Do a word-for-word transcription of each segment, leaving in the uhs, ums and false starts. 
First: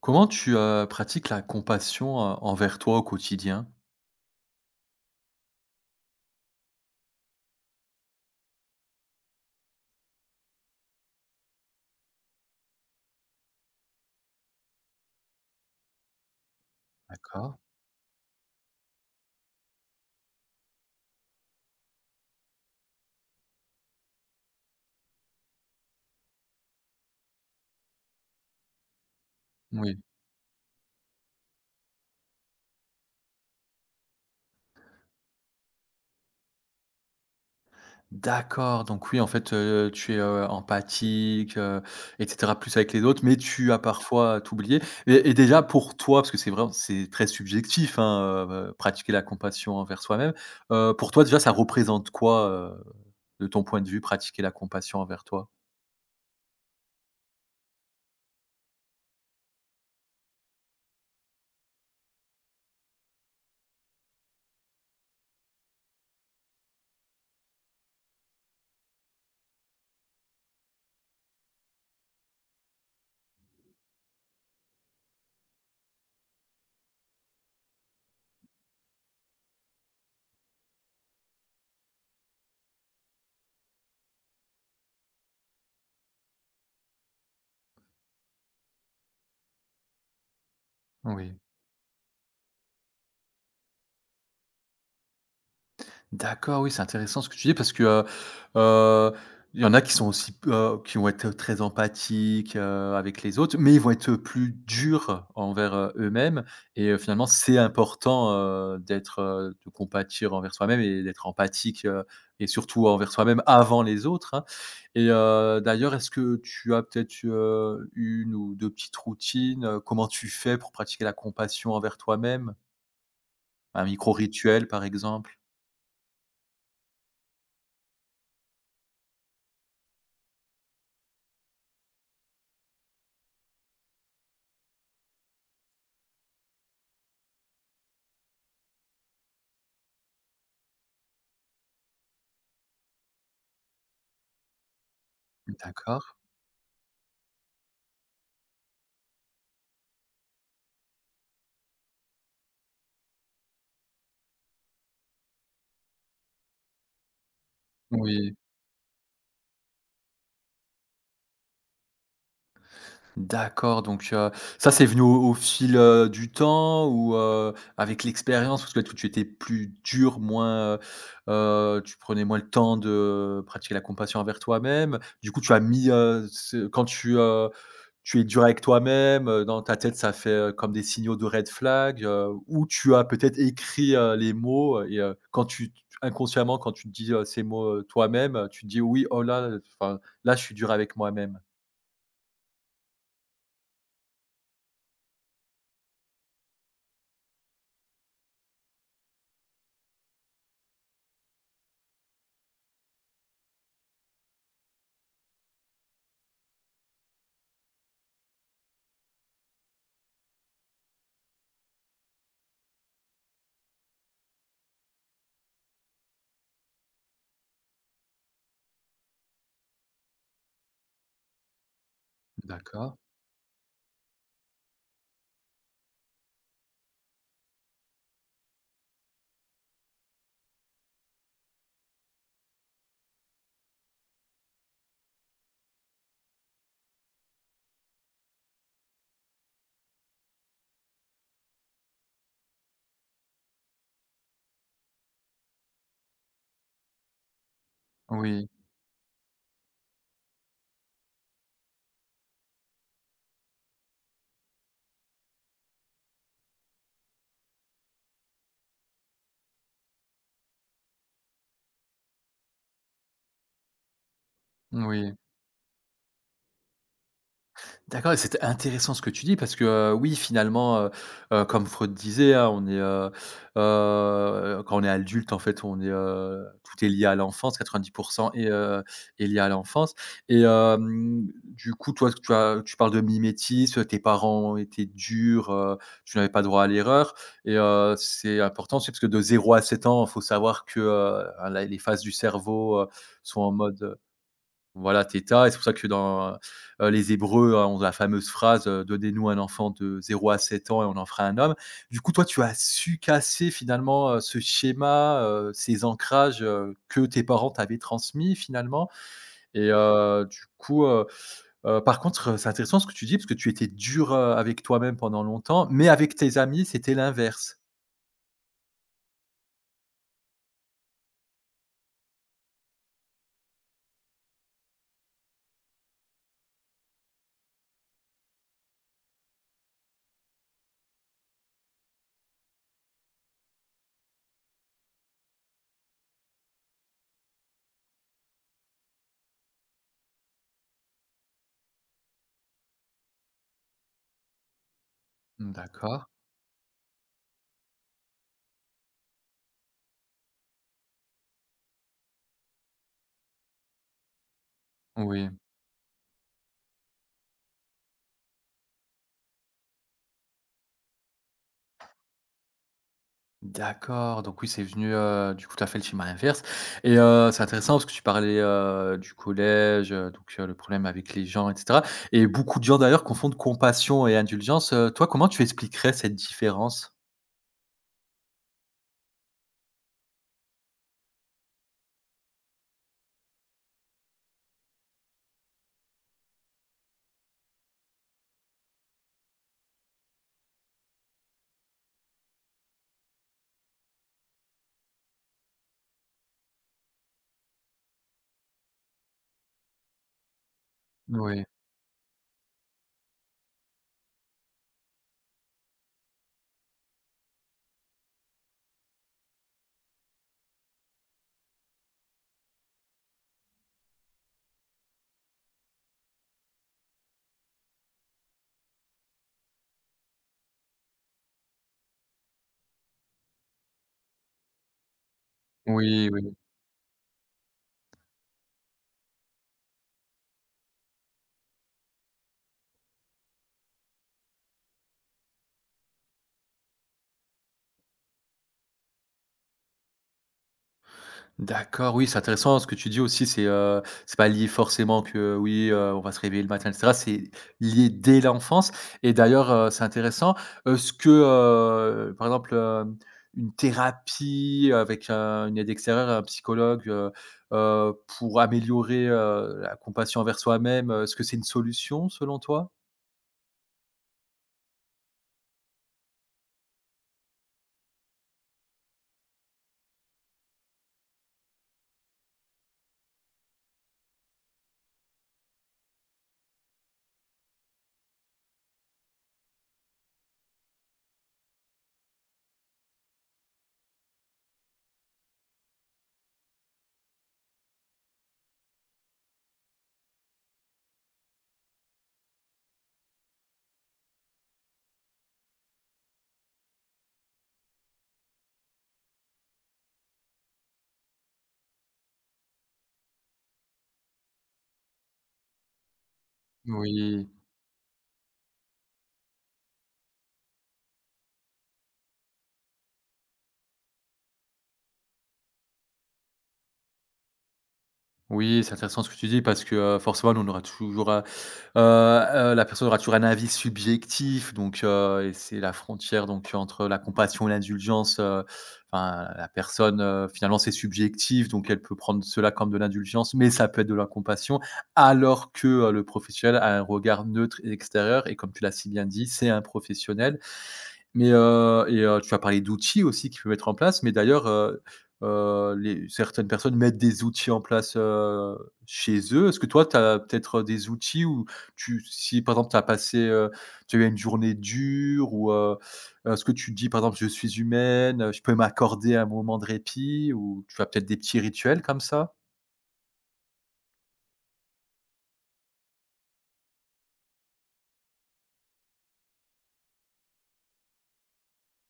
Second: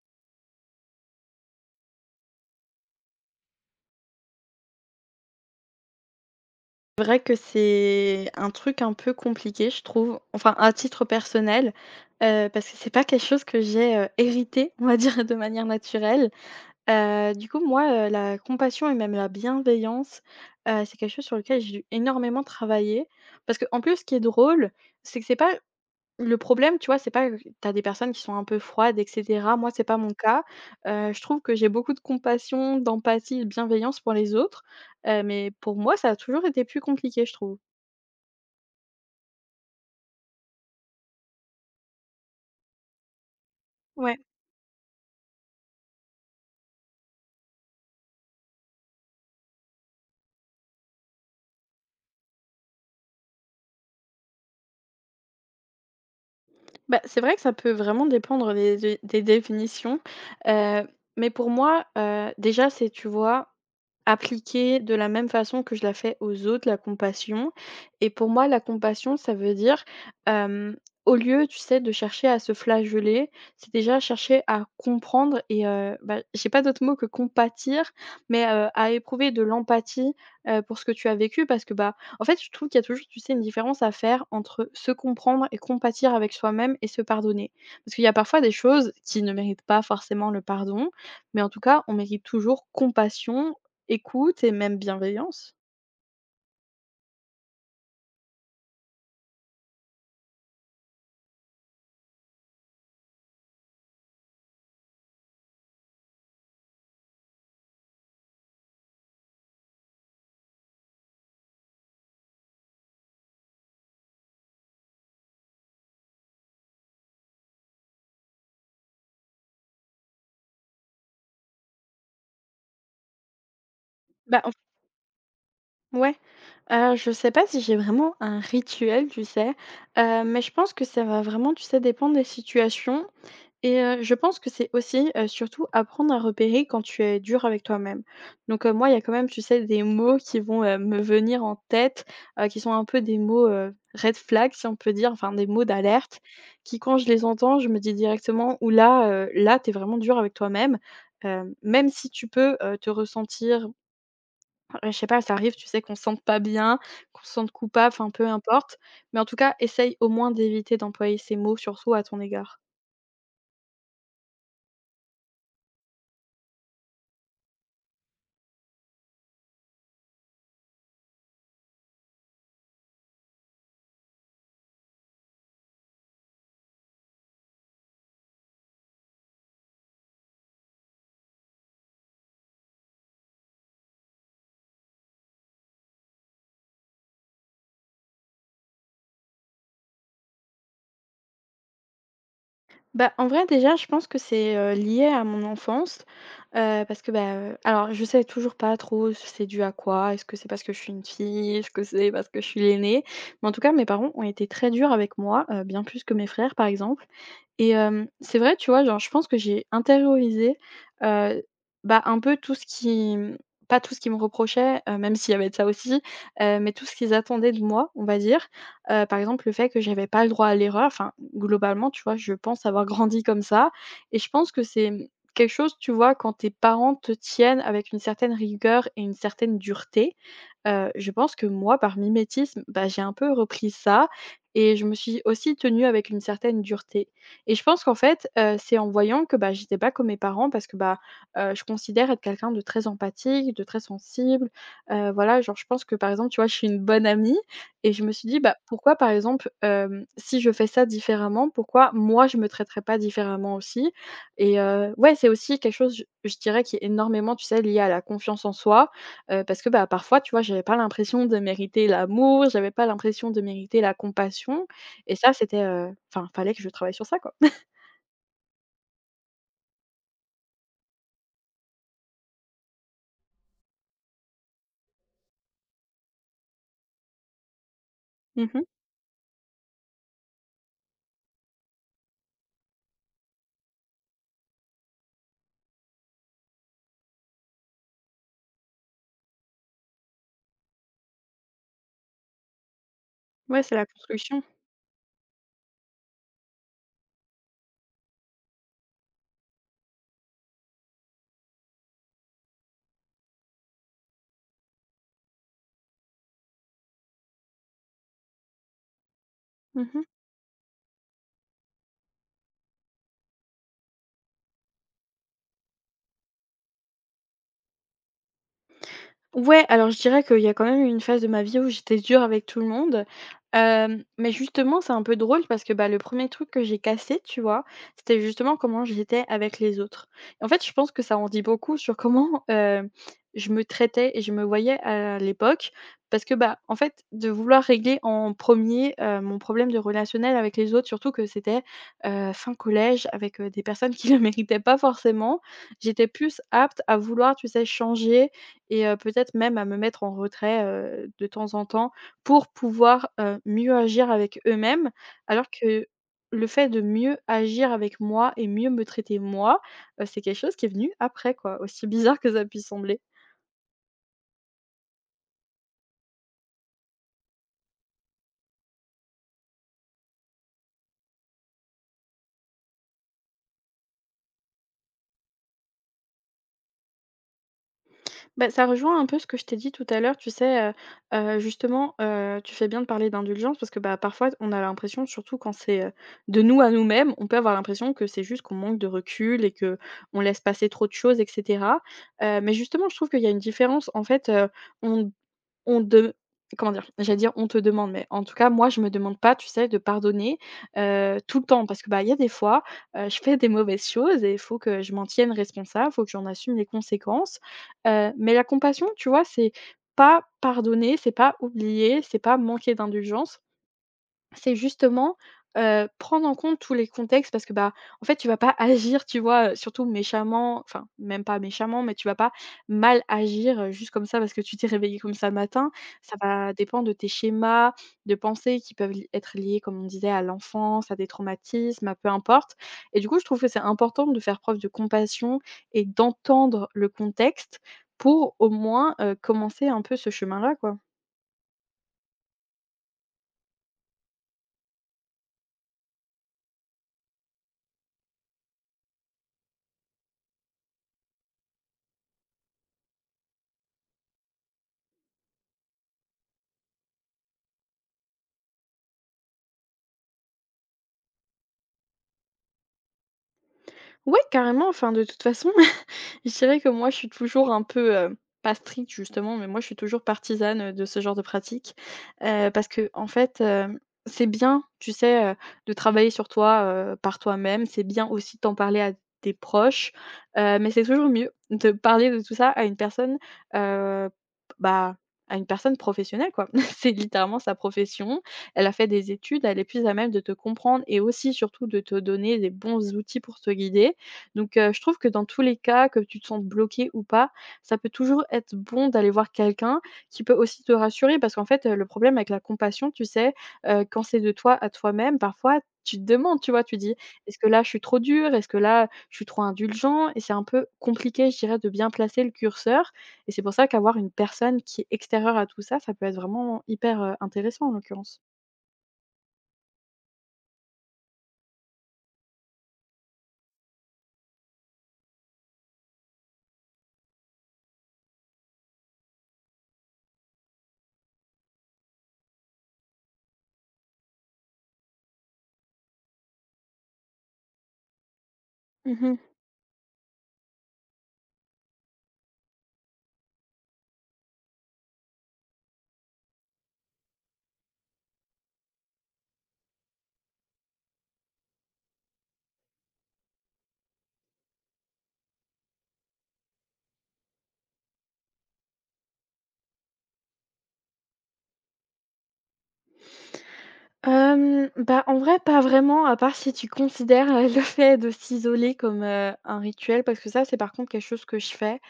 Comment tu, heu, pratiques la compassion, heu, envers toi au quotidien? C'est Vrai que c'est un truc un peu compliqué, je trouve, enfin à titre personnel, heu, parce que c'est pas quelque chose que j'ai, heu, hérité, on va dire, de manière naturelle. Heu, du D'accord. coup, moi, heu, la compassion et même la bienveillance, heu, c'est quelque chose sur lequel j'ai dû énormément travailler. Parce que en plus, ce qui est drôle, c'est que c'est pas le problème, tu vois, c'est pas, heu, tu des personnes qui sont un peu froides et cetera. Moi, c'est Oui. pas mon cas. Heu, je trouve que j'ai beaucoup de compassion, d'empathie de bienveillance pour les autres, heu, mais pour moi, ça a toujours été plus compliqué, je trouve. D'accord, donc oui, en fait, heu, tu es, heu, empathique, heu et cetera, plus avec les autres, mais tu as Ouais. parfois t'oublier et et déjà pour toi, parce que c'est vrai, c'est très subjectif, hein, heu pratiquer la compassion envers soi-même. Heu, pour toi, déjà, ça représente quoi, heu, de ton point de vue, pratiquer la compassion envers toi? Bah, c'est vrai que ça peut vraiment dépendre des des des définitions, heu, mais pour moi, heu, déjà, c'est, tu vois, appliquer de la même façon que je la fais aux autres, la compassion et pour moi, la compassion, ça veut dire, hem, au lieu, tu sais, de chercher à se flageller, c'est déjà chercher à comprendre et heu, bah, j'ai pas d'autre mot que compatir, mais heu, à éprouver de l'empathie, heu, pour ce que tu as vécu parce que, bah, en fait, je trouve qu'il y a toujours, tu sais, une différence à faire entre se comprendre et compatir avec soi-même et se pardonner. Parce qu'il y a parfois des choses qui ne méritent pas forcément le pardon, Oui. mais en tout cas, on mérite toujours compassion, écoute et même bienveillance. D'accord, oui, c'est intéressant ce que tu dis parce que, heu heu, il y en a qui sont aussi p qui vont être très empathiques, heu, avec les autres, mais ils vont être plus durs envers, heu, eux-mêmes et, heu, finalement, c'est important, heu, d'être, heu, de compatir envers soi-même et d'être empathique, heu et surtout envers soi-même avant les autres, hein, et heu, d'ailleurs, est-ce que tu as peut-être, heu, une ou deux petites routines, heu, comment tu fais pour pratiquer la compassion envers toi-même? Un micro Bah, en f rituel, par exemple? ouais, heu, je sais pas si j'ai vraiment un rituel, tu sais? Heu, mais je pense que ça va vraiment, tu sais, dépendre des situations. Et heu, je pense que c'est aussi, heu, surtout apprendre à repérer quand tu es dur avec toi-même. Donc, heu, moi, il y a quand même, tu sais, des mots qui vont, heu, me venir en tête, heu, qui sont un peu des mots, heu, red flag, si on peut dire, enfin des mots D'accord. d'alerte qui, quand je les entends, je me dis directement: «Ouh là, heu, là, t'es vraiment dur avec toi-même». Hem, même si tu peux, heu, te ressentir, ouais, je sais pas, ça arrive, tu sais, qu'on se sente pas bien, qu'on se sente coupable, enfin peu Oui. importe. Mais en tout cas, essaye au moins d'éviter d'employer ces mots, surtout à ton égard. D'accord, donc, heu, ça, c'est venu au au fil, heu, du temps, ou, heu, avec l'expérience? Parce que toi, tu étais plus dur, moins, heu tu prenais moins le temps de pratiquer la compassion envers toi-même. Du coup, tu as mis, heu, ce quand tu, heu, tu es dur avec toi-même, heu, dans ta tête, ça fait, heu, comme des signaux de red flag, heu, ou tu as peut-être écrit, heu, les mots, heu et, heu, quand tu inconsciemment, quand tu te dis, heu, ces mots, heu, toi-même, heu, tu te dis: «Oui, oh là, enfin, là, je suis dur avec moi-même». Bah, en vrai, déjà, je pense que c'est, heu, lié à mon enfance, heu, parce que, bah, heu, alors je sais toujours pas trop si c'est dû à quoi. Est-ce que c'est parce que je suis une fille? Est-ce que c'est parce que je suis l'aînée? Mais en tout cas, mes parents ont été très durs avec moi, heu, bien plus que mes frères, par exemple. Et hem, c'est vrai, tu vois, genre, je pense que j'ai intériorisé, heu, bah, un peu tout ce qui mmh, pas tout ce qu'ils me reprochaient, heu, même s'il y avait de ça aussi, heu, mais tout ce qu'ils attendaient de moi, on va dire. Heu, par exemple, le fait que j'avais pas le droit à l'erreur, enfin, globalement, tu vois, je pense avoir D'accord, grandi comme ça et je pense que c'est, mmh, quelque chose, tu vois, quand tes parents te tiennent avec une certaine rigueur et une certaine dureté, heu, je pense que moi, par mimétisme, bah, j'ai un peu repris ça et je me suis aussi tenue avec une certaine dureté. Et je pense qu'en fait, heu, c'est en voyant que, bah, j'étais pas comme mes parents parce que, bah, heu, je considère être quelqu'un de très empathique, de très sensible. Heu, voilà, genre, je pense que, par exemple, tu vois, je suis une bonne amie et je me suis dit: oui. «Bah, pourquoi, par exemple, hem, si je fais ça différemment, pourquoi moi je me traiterais pas différemment aussi?» Et heu, ouais, c'est aussi quelque chose, je je dirais, qui est énormément, tu sais, lié à la confiance en soi, heu, parce que, bah, parfois, tu vois, j'avais pas l'impression de mériter l'amour, j'avais pas l'impression de mériter la compassion Oui. et ça, c'était, heu, enfin, fallait que je travaille sur ça, quoi. D'accord et c'est intéressant ce que tu dis parce que, heu, oui finalement, heu heu, comme Freud disait, hein, on est, heu heu, quand on est adulte en fait on est, heu, tout est lié à l'enfance, quatre-vingt-dix est, Mmh. heu, est lié à l'enfance, et hem, du coup toi tu as tu parles de mimétisme, tes parents étaient durs, heu, tu n'avais pas droit à l'erreur et, heu, c'est important aussi parce que de zéro à sept ans, il faut savoir que, heu, la les phases du cerveau, heu, sont en Ouais, c'est la mode. construction. Voilà, Théta, et c'est pour ça que dans, heu, les Hébreux, hein, on a la fameuse phrase, heu: «Donnez-nous un enfant de zéro à sept ans et on en fera un homme». Du coup, toi, tu as su casser finalement, heu, ce schéma, heu, ces ancrages, heu, que tes parents t'avaient transmis finalement, et Mmh. heu, du coup, heu heu, par contre, heu, c'est intéressant ce que tu dis parce que tu étais dur, heu, avec toi-même pendant longtemps, mais avec tes amis, c'était l'inverse? Ouais, alors je dirais qu'il y a quand même eu une phase de ma vie où j'étais dure avec tout le monde. Hem, mais justement, c'est un peu drôle parce que, bah, le premier truc que j'ai cassé, tu vois? C'était justement comment j'étais avec les autres. Et en fait, je pense que ça en dit beaucoup sur comment, heu, je me traitais et je me voyais à l'époque. Parce que, bah, en fait, de vouloir régler en premier er mon problème de relationnel avec les autres, surtout que c'était, heu, fin collège avec, heu, des personnes qui ne le méritaient pas forcément. Mmh, d'accord. J'étais plus apte à vouloir, tu sais, changer et heu, peut-être même à me mettre en retrait, heu, de temps en temps pour pouvoir, heu, mieux agir avec eux-mêmes. Oui. Alors que le fait de mieux agir avec moi et mieux me traiter moi, heu, c'est quelque chose qui est venu après quoi, aussi bizarre que ça puisse sembler. D'accord, donc oui, c'est venu, heu, du coup, tu as fait le schéma inverse, et heu, c'est intéressant parce que tu parlais, heu, du collège, heu, donc, heu, le problème avec les gens et cetera, et beaucoup de gens d'ailleurs confondent compassion et indulgence. Heu, toi, comment tu expliquerais cette différence? Bah, ça rejoint un peu ce que je t'ai dit tout à l'heure, tu sais, heu heu, justement, heu, tu fais bien de parler d'indulgence parce que, bah, parfois on a l'impression, surtout quand c'est, heu, de nous à nous-mêmes, on peut avoir l'impression que c'est juste qu'on manque de recul et que on laisse passer trop de choses et cetera. Heu, mais justement, je trouve qu'il y a une différence en fait, heu, on on de comment dire? J'allais dire: «On te demande», mais en tout cas, moi, je me demande pas, tu sais, de pardonner, heu, tout Oui, le temps parce que, bah, il y a des fois, heu, je fais des mauvaises choses et il faut que je m'en tienne responsable, il faut que j'en assume les conséquences, heu, mais la compassion, tu vois, c'est pas pardonner, c'est pas oublier, c'est pas manquer d'indulgence. C'est justement, heu, prendre en compte tous les contextes parce que, bah, en fait, tu vas pas agir, tu vois, heu, surtout méchamment, enfin, même pas méchamment, mais tu vas pas mal agir, heu, juste comme ça parce que tu t'es réveillé comme ça le matin. oui, Ça oui. va dépendre de tes schémas de pensées qui peuvent li être liés, comme on disait, à l'enfance, à des traumatismes, à peu importe et du coup, je trouve que c'est important de faire preuve de compassion et d'entendre le contexte pour, au moins, heu, commencer un peu ce chemin-là, quoi. D'accord, oui, c'est intéressant ce que tu dis aussi, c'est, heu, c'est pas lié forcément que euh, oui, heu, on va se réveiller le matin et cetera, c'est lié dès l'enfance. Et d'ailleurs, heu, c'est intéressant. Est-ce que, heu, par exemple, hem, une thérapie avec un une aide extérieure, un psychologue, heu heu, pour améliorer, heu, la compassion envers soi-même, est-ce que c'est une solution selon toi? Ouais, carrément, enfin, de toute façon, je dirais que moi, je suis toujours un peu, heu, pas stricte justement, mais moi je suis toujours partisane, heu, de ce genre de pratique, heu, parce que, en fait, hem, c'est bien, tu sais, heu, de travailler sur toi, heu, par toi-même. C'est bien aussi de t'en parler à tes proches, heu, mais c'est toujours mieux de parler de tout ça à une personne, heu, bah, à une personne professionnelle, quoi. C'est littéralement sa profession. Elle a fait des études, elle est plus à même de te comprendre et aussi surtout de te donner des bons outils pour te guider. Donc heu, je trouve que dans tous les cas, que tu te sentes bloqué ou pas, ça peut toujours être bon d'aller voir quelqu'un qui peut aussi te rassurer. Parce qu'en fait, heu, le problème avec la compassion, tu sais, heu, quand c'est de toi à toi-même, parfois tu te demandes, tu vois? Tu dis: Oui. «Est-ce que là, je suis trop dur? Est-ce que là, je suis trop indulgent?» Et c'est un peu compliqué, je dirais, de bien placer le curseur et c'est pour ça qu'avoir une personne qui est extérieure à tout ça, ça peut être vraiment hyper, heu, intéressant en l'occurrence. Oui, c'est intéressant ce que tu dis parce que, heu, forcément, nous, on aura toujours, heu heu la personne aura toujours un avis subjectif, donc, heu et c'est la frontière donc entre la compassion et l'indulgence, heu, enfin, la personne, heu, finalement, c'est subjectif, donc elle peut prendre cela comme de l'indulgence, mais ça peut être de la compassion alors que, heu, le professionnel a un regard neutre et extérieur, et comme tu l'as si bien Mmh. dit, c'est un professionnel, mais, heu et, heu, tu as parlé d'outils aussi qu'il peut mettre en place, mais d'ailleurs, heu heu, les certaines personnes mettent des outils en place, heu, chez eux. Est-ce que toi, tu as peut-être des outils où tu si par exemple tu as passé, heu, tu as eu une journée dure, ou, heu, est-ce que tu te dis par exemple: «Je suis humaine, heu, je peux m'accorder un moment de répit», ou tu as peut-être des petits rituels comme ça? Hem, bah, en vrai, pas vraiment, à part si tu considères, heu, le fait de s'isoler comme, heu, un rituel, parce que ça, c'est par contre quelque chose que je fais.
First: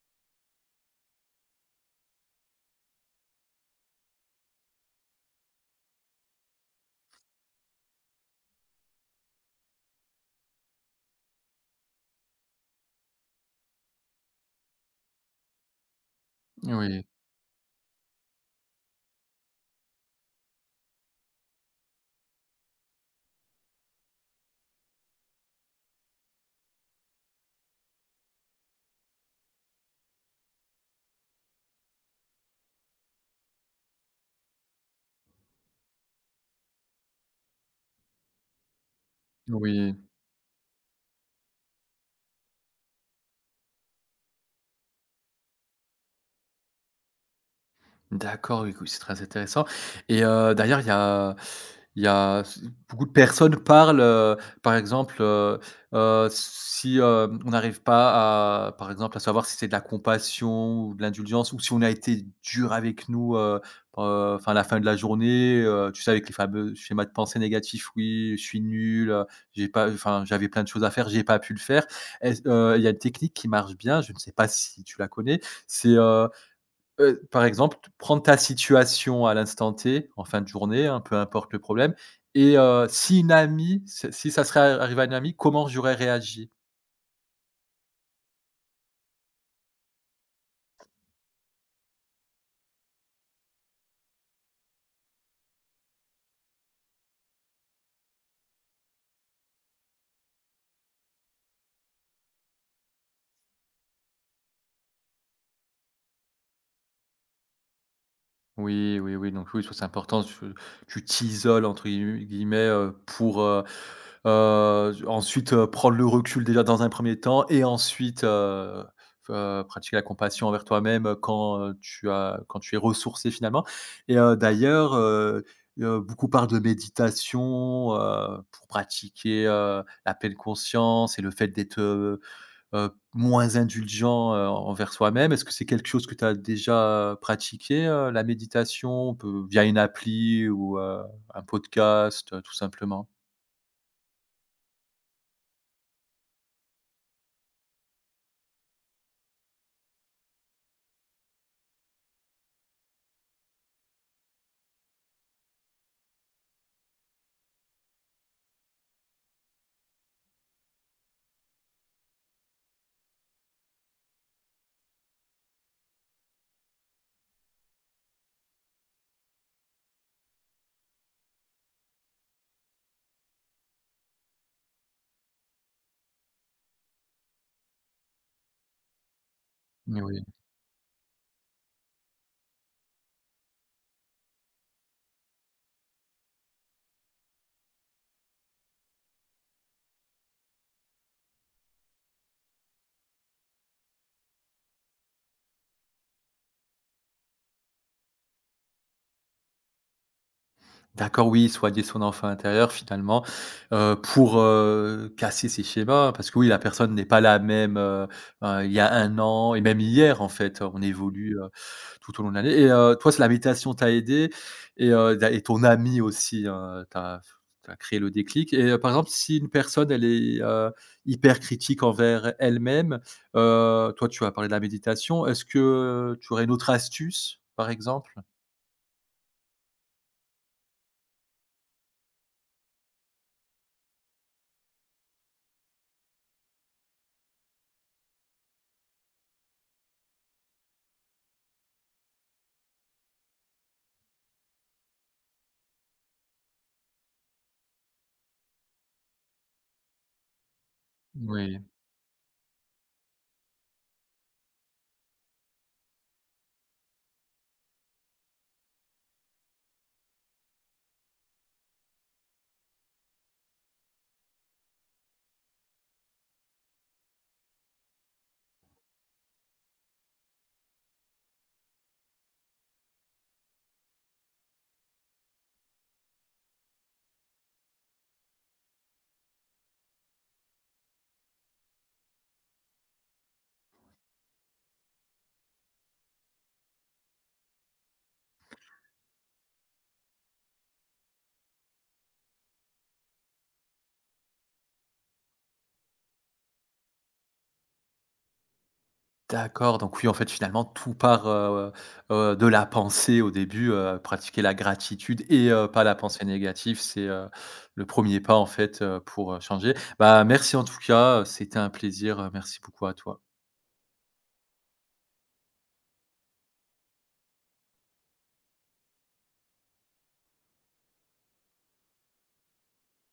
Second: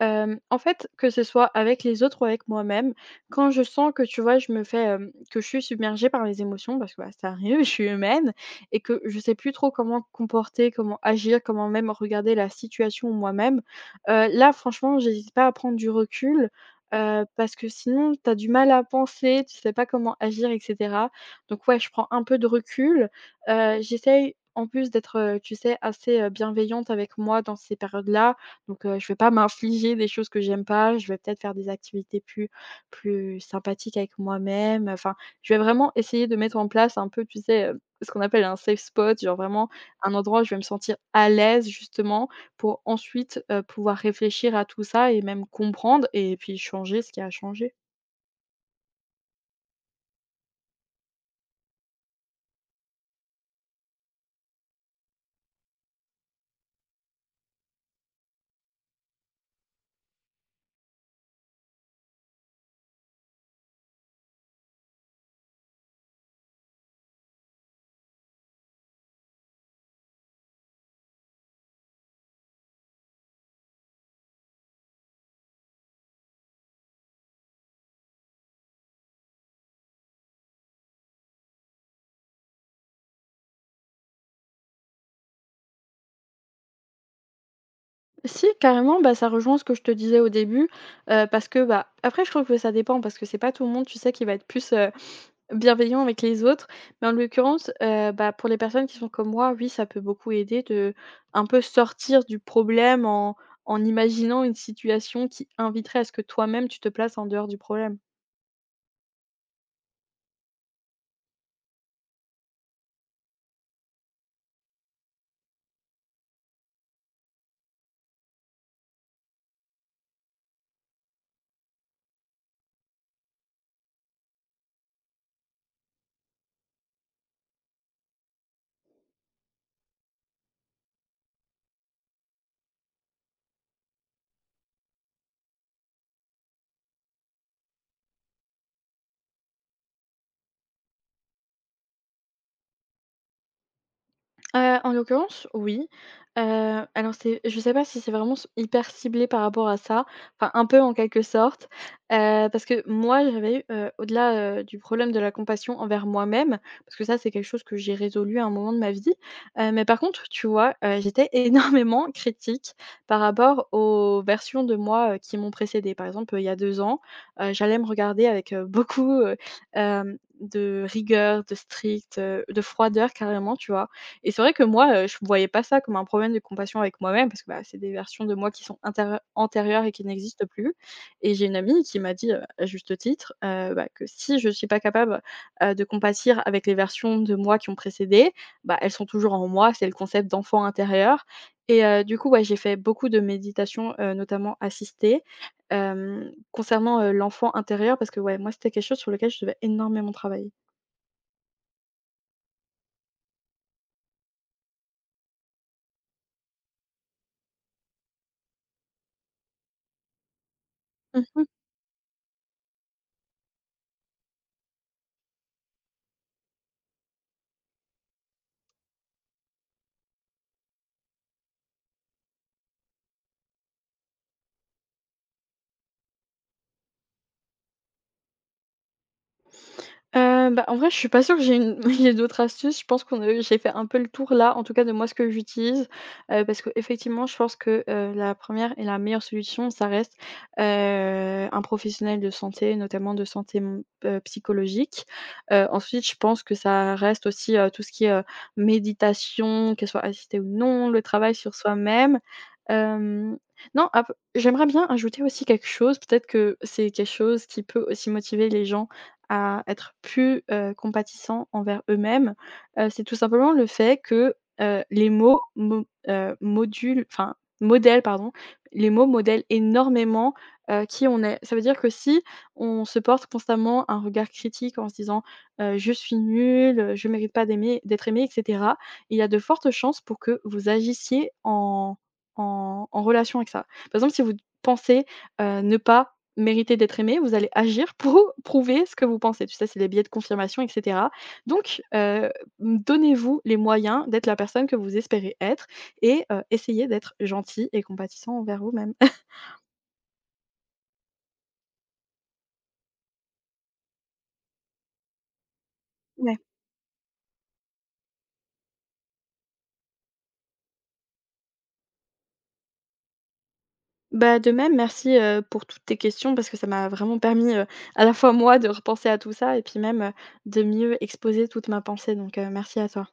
Hem, en fait, que ce soit avec les autres ou avec moi-même, quand je sens que, tu vois, je me fais, hem, que je suis submergée par les émotions parce que, bah, ça arrive, je suis humaine et que je sais plus trop comment comporter, comment agir, comment même regarder la situation moi-même, heu, là, franchement, j'hésite pas à prendre du recul, Oui, heu, parce que sinon tu as du mal à penser, tu sais pas comment agir et cetera. Donc ouais, je prends un peu de recul, heu, j'essaye en plus d'être, heu, tu sais, assez, heu, bienveillante avec moi dans ces périodes-là. Donc, heu, je vais pas m'infliger des choses que j'aime pas, je vais peut-être faire des activités plus plus sympathiques avec moi-même, enfin, je vais vraiment essayer de mettre en place un peu, tu sais, heu, ce qu'on appelle un safe spot, genre vraiment oui. un endroit où je vais me sentir à l'aise justement pour ensuite, heu, pouvoir réfléchir à tout ça et même comprendre et puis changer ce qui a changé. D'accord, oui, oui, c'est très intéressant. Et, heu, derrière il y a il y a beaucoup de personnes parlent, heu, par exemple, heu heu, si, heu, on n'arrive pas à, par exemple, à savoir si c'est de la compassion ou de l'indulgence ou si on a été dur avec nous, heu heu, enfin à la fin de la journée, heu, tu sais avec les fameux schémas de pensée négatifs: «Oui, je suis nul, heu, j'ai pas enfin j'avais plein de choses à faire, j'ai pas pu le faire». Est-ce, heu, il y a une technique qui marche bien, je ne sais pas si tu la connais, c'est, heu, Heu, par exemple, prends ta situation à l'instant T, en fin de journée, hein, peu importe le problème, et heu, si une amie, si si ça serait arrivé à une amie, comment j'aurais réagi? Si, carrément, bah, ça rejoint ce que je te disais au début, heu, parce que, bah, après je trouve que ça dépend parce que c'est pas tout le monde, tu sais, qui va être plus, heu bienveillant avec les autres, mais en l'occurrence, heu, bah, pour les personnes qui sont comme moi, oui, ça peut beaucoup aider de un peu sortir du problème en en imaginant une situation qui inviterait à ce que toi-même tu te places en dehors du problème. Oui, oui, oui, donc oui, je c'est important, tu tu t'isoles entre guillemets guillemets, heu, pour, heu heu, ensuite, heu, prendre le recul déjà dans un premier temps, et ensuite, heu heu, pratiquer la compassion envers toi-même, heu, quand, heu, tu as quand tu es ressourcé finalement. Et, heu, d'ailleurs, heu heu, beaucoup parlent de méditation, heu, pour pratiquer, heu, la pleine conscience et le fait d'être, heu, Heu, moins indulgent, heu, envers soi-même. Est-ce que c'est quelque chose que tu as déjà euh, pratiqué, heu, la méditation? Peu via une appli, ou, heu, un podcast, heu, tout simplement? Heu, en l'occurrence, oui. Heu, alors c'est je sais pas si c'est vraiment c hyper ciblé par rapport à ça, enfin un peu en quelque sorte, heu, parce que moi j'avais eu, heu, au-delà, heu, du problème de la compassion envers moi-même, parce que ça c'est quelque chose que j'ai résolu à un moment de ma vie, heu, mais par contre, tu vois, heu, j'étais énormément critique par rapport aux versions de moi, heu, qui m'ont précédée. Par exemple, il y a deux ans, heu, j'allais me regarder avec, heu, beaucoup, heu, hem, de rigueur, de strict, heu, de froideur carrément, tu vois? Et c'est vrai que moi, heu, je voyais pas ça comme un problème de compassion avec moi-même parce que, bah, c'est des versions de moi qui sont intérieu antérieures et qui Oui. n'existent plus. Et j'ai une amie qui m'a dit, heu, à juste titre, heu, bah, que si je suis pas capable, heu, de compatir avec les versions de moi qui ont précédé, bah, elles sont toujours en moi, c'est le concept d'enfant intérieur. Et heu, du coup, ouais, j'ai fait beaucoup de méditations, heu, notamment assistées, hem, concernant, heu, l'enfant intérieur parce que, ouais, moi, c'était quelque chose sur lequel je devais énormément travailler. D'accord, oui, soigner son enfant intérieur finalement, heu, pour, heu, casser ces schémas. Parce que oui, la personne n'est pas la même, heu heu, il y a un an et même hier en fait, on évolue, Mmh. heu, tout au long de l'année, et, heu, toi, c'est la méditation t'a aidé, et heu, da et ton ami aussi, heu, t'a t'a créé le déclic. Et, heu, par exemple, si une personne elle est, heu, hyper critique envers elle-même, heu, toi, tu as parlé de la méditation, est-ce que tu aurais une autre astuce, par exemple? Heu, bah, en vrai, je suis pas sûre que j'ai une j'ai d'autres astuces. Je pense qu'on a j'ai fait un peu le tour là, en tout cas de moi, ce que j'utilise, heu, parce qu'effectivement, je pense que, heu, la première et la meilleure solution, ça reste, heu, un professionnel de santé, notamment de santé, mmh, heu, psychologique. Heu, ensuite, je pense que ça reste aussi, heu, tout ce qui est, heu, méditation, qu'elle soit assistée ou non, le travail sur Oui. soi-même. Hem, non, ap j'aimerais bien ajouter aussi quelque chose, peut-être que c'est quelque chose qui peut aussi motiver les gens à être plus, heu, compatissants envers eux-mêmes, heu, c'est tout simplement le fait que, heu, les mots mo heu, modulent enfin, modèlent pardon, les mots modèlent énormément, heu, qui on est. Ça veut dire que si on se porte constamment un regard critique en se disant, heu: «Je suis nul, je mérite pas d'aimer d'être aimé» et cetera, il y a de fortes chances pour que vous agissiez en en en relation avec ça. Par exemple, si vous pensez, heu, ne pas méritez d'être aimé, vous allez agir pour prouver ce que vous pensez. Tu sais, c'est les biais de confirmation et cetera. Donc, heu, mmh, donnez-vous les moyens d'être la personne que vous espérez être et heu, essayez d'être gentil et compatissant envers vous-même. D'accord, donc oui, en fait, finalement, tout part, heu heu, de la pensée au début, heu, pratiquer la gratitude, et heu, pas la pensée Ouais. négative, c'est, heu, le premier pas, en fait, heu, pour, heu, changer. Bah, merci en tout cas, heu, c'était un plaisir, heu, merci beaucoup à toi. Bah, de même, merci, heu, pour toutes tes questions parce que ça m'a vraiment permis, heu, à la fois moi de repenser à tout ça et puis même, heu, de mieux exposer toute ma pensée donc, heu, merci à toi.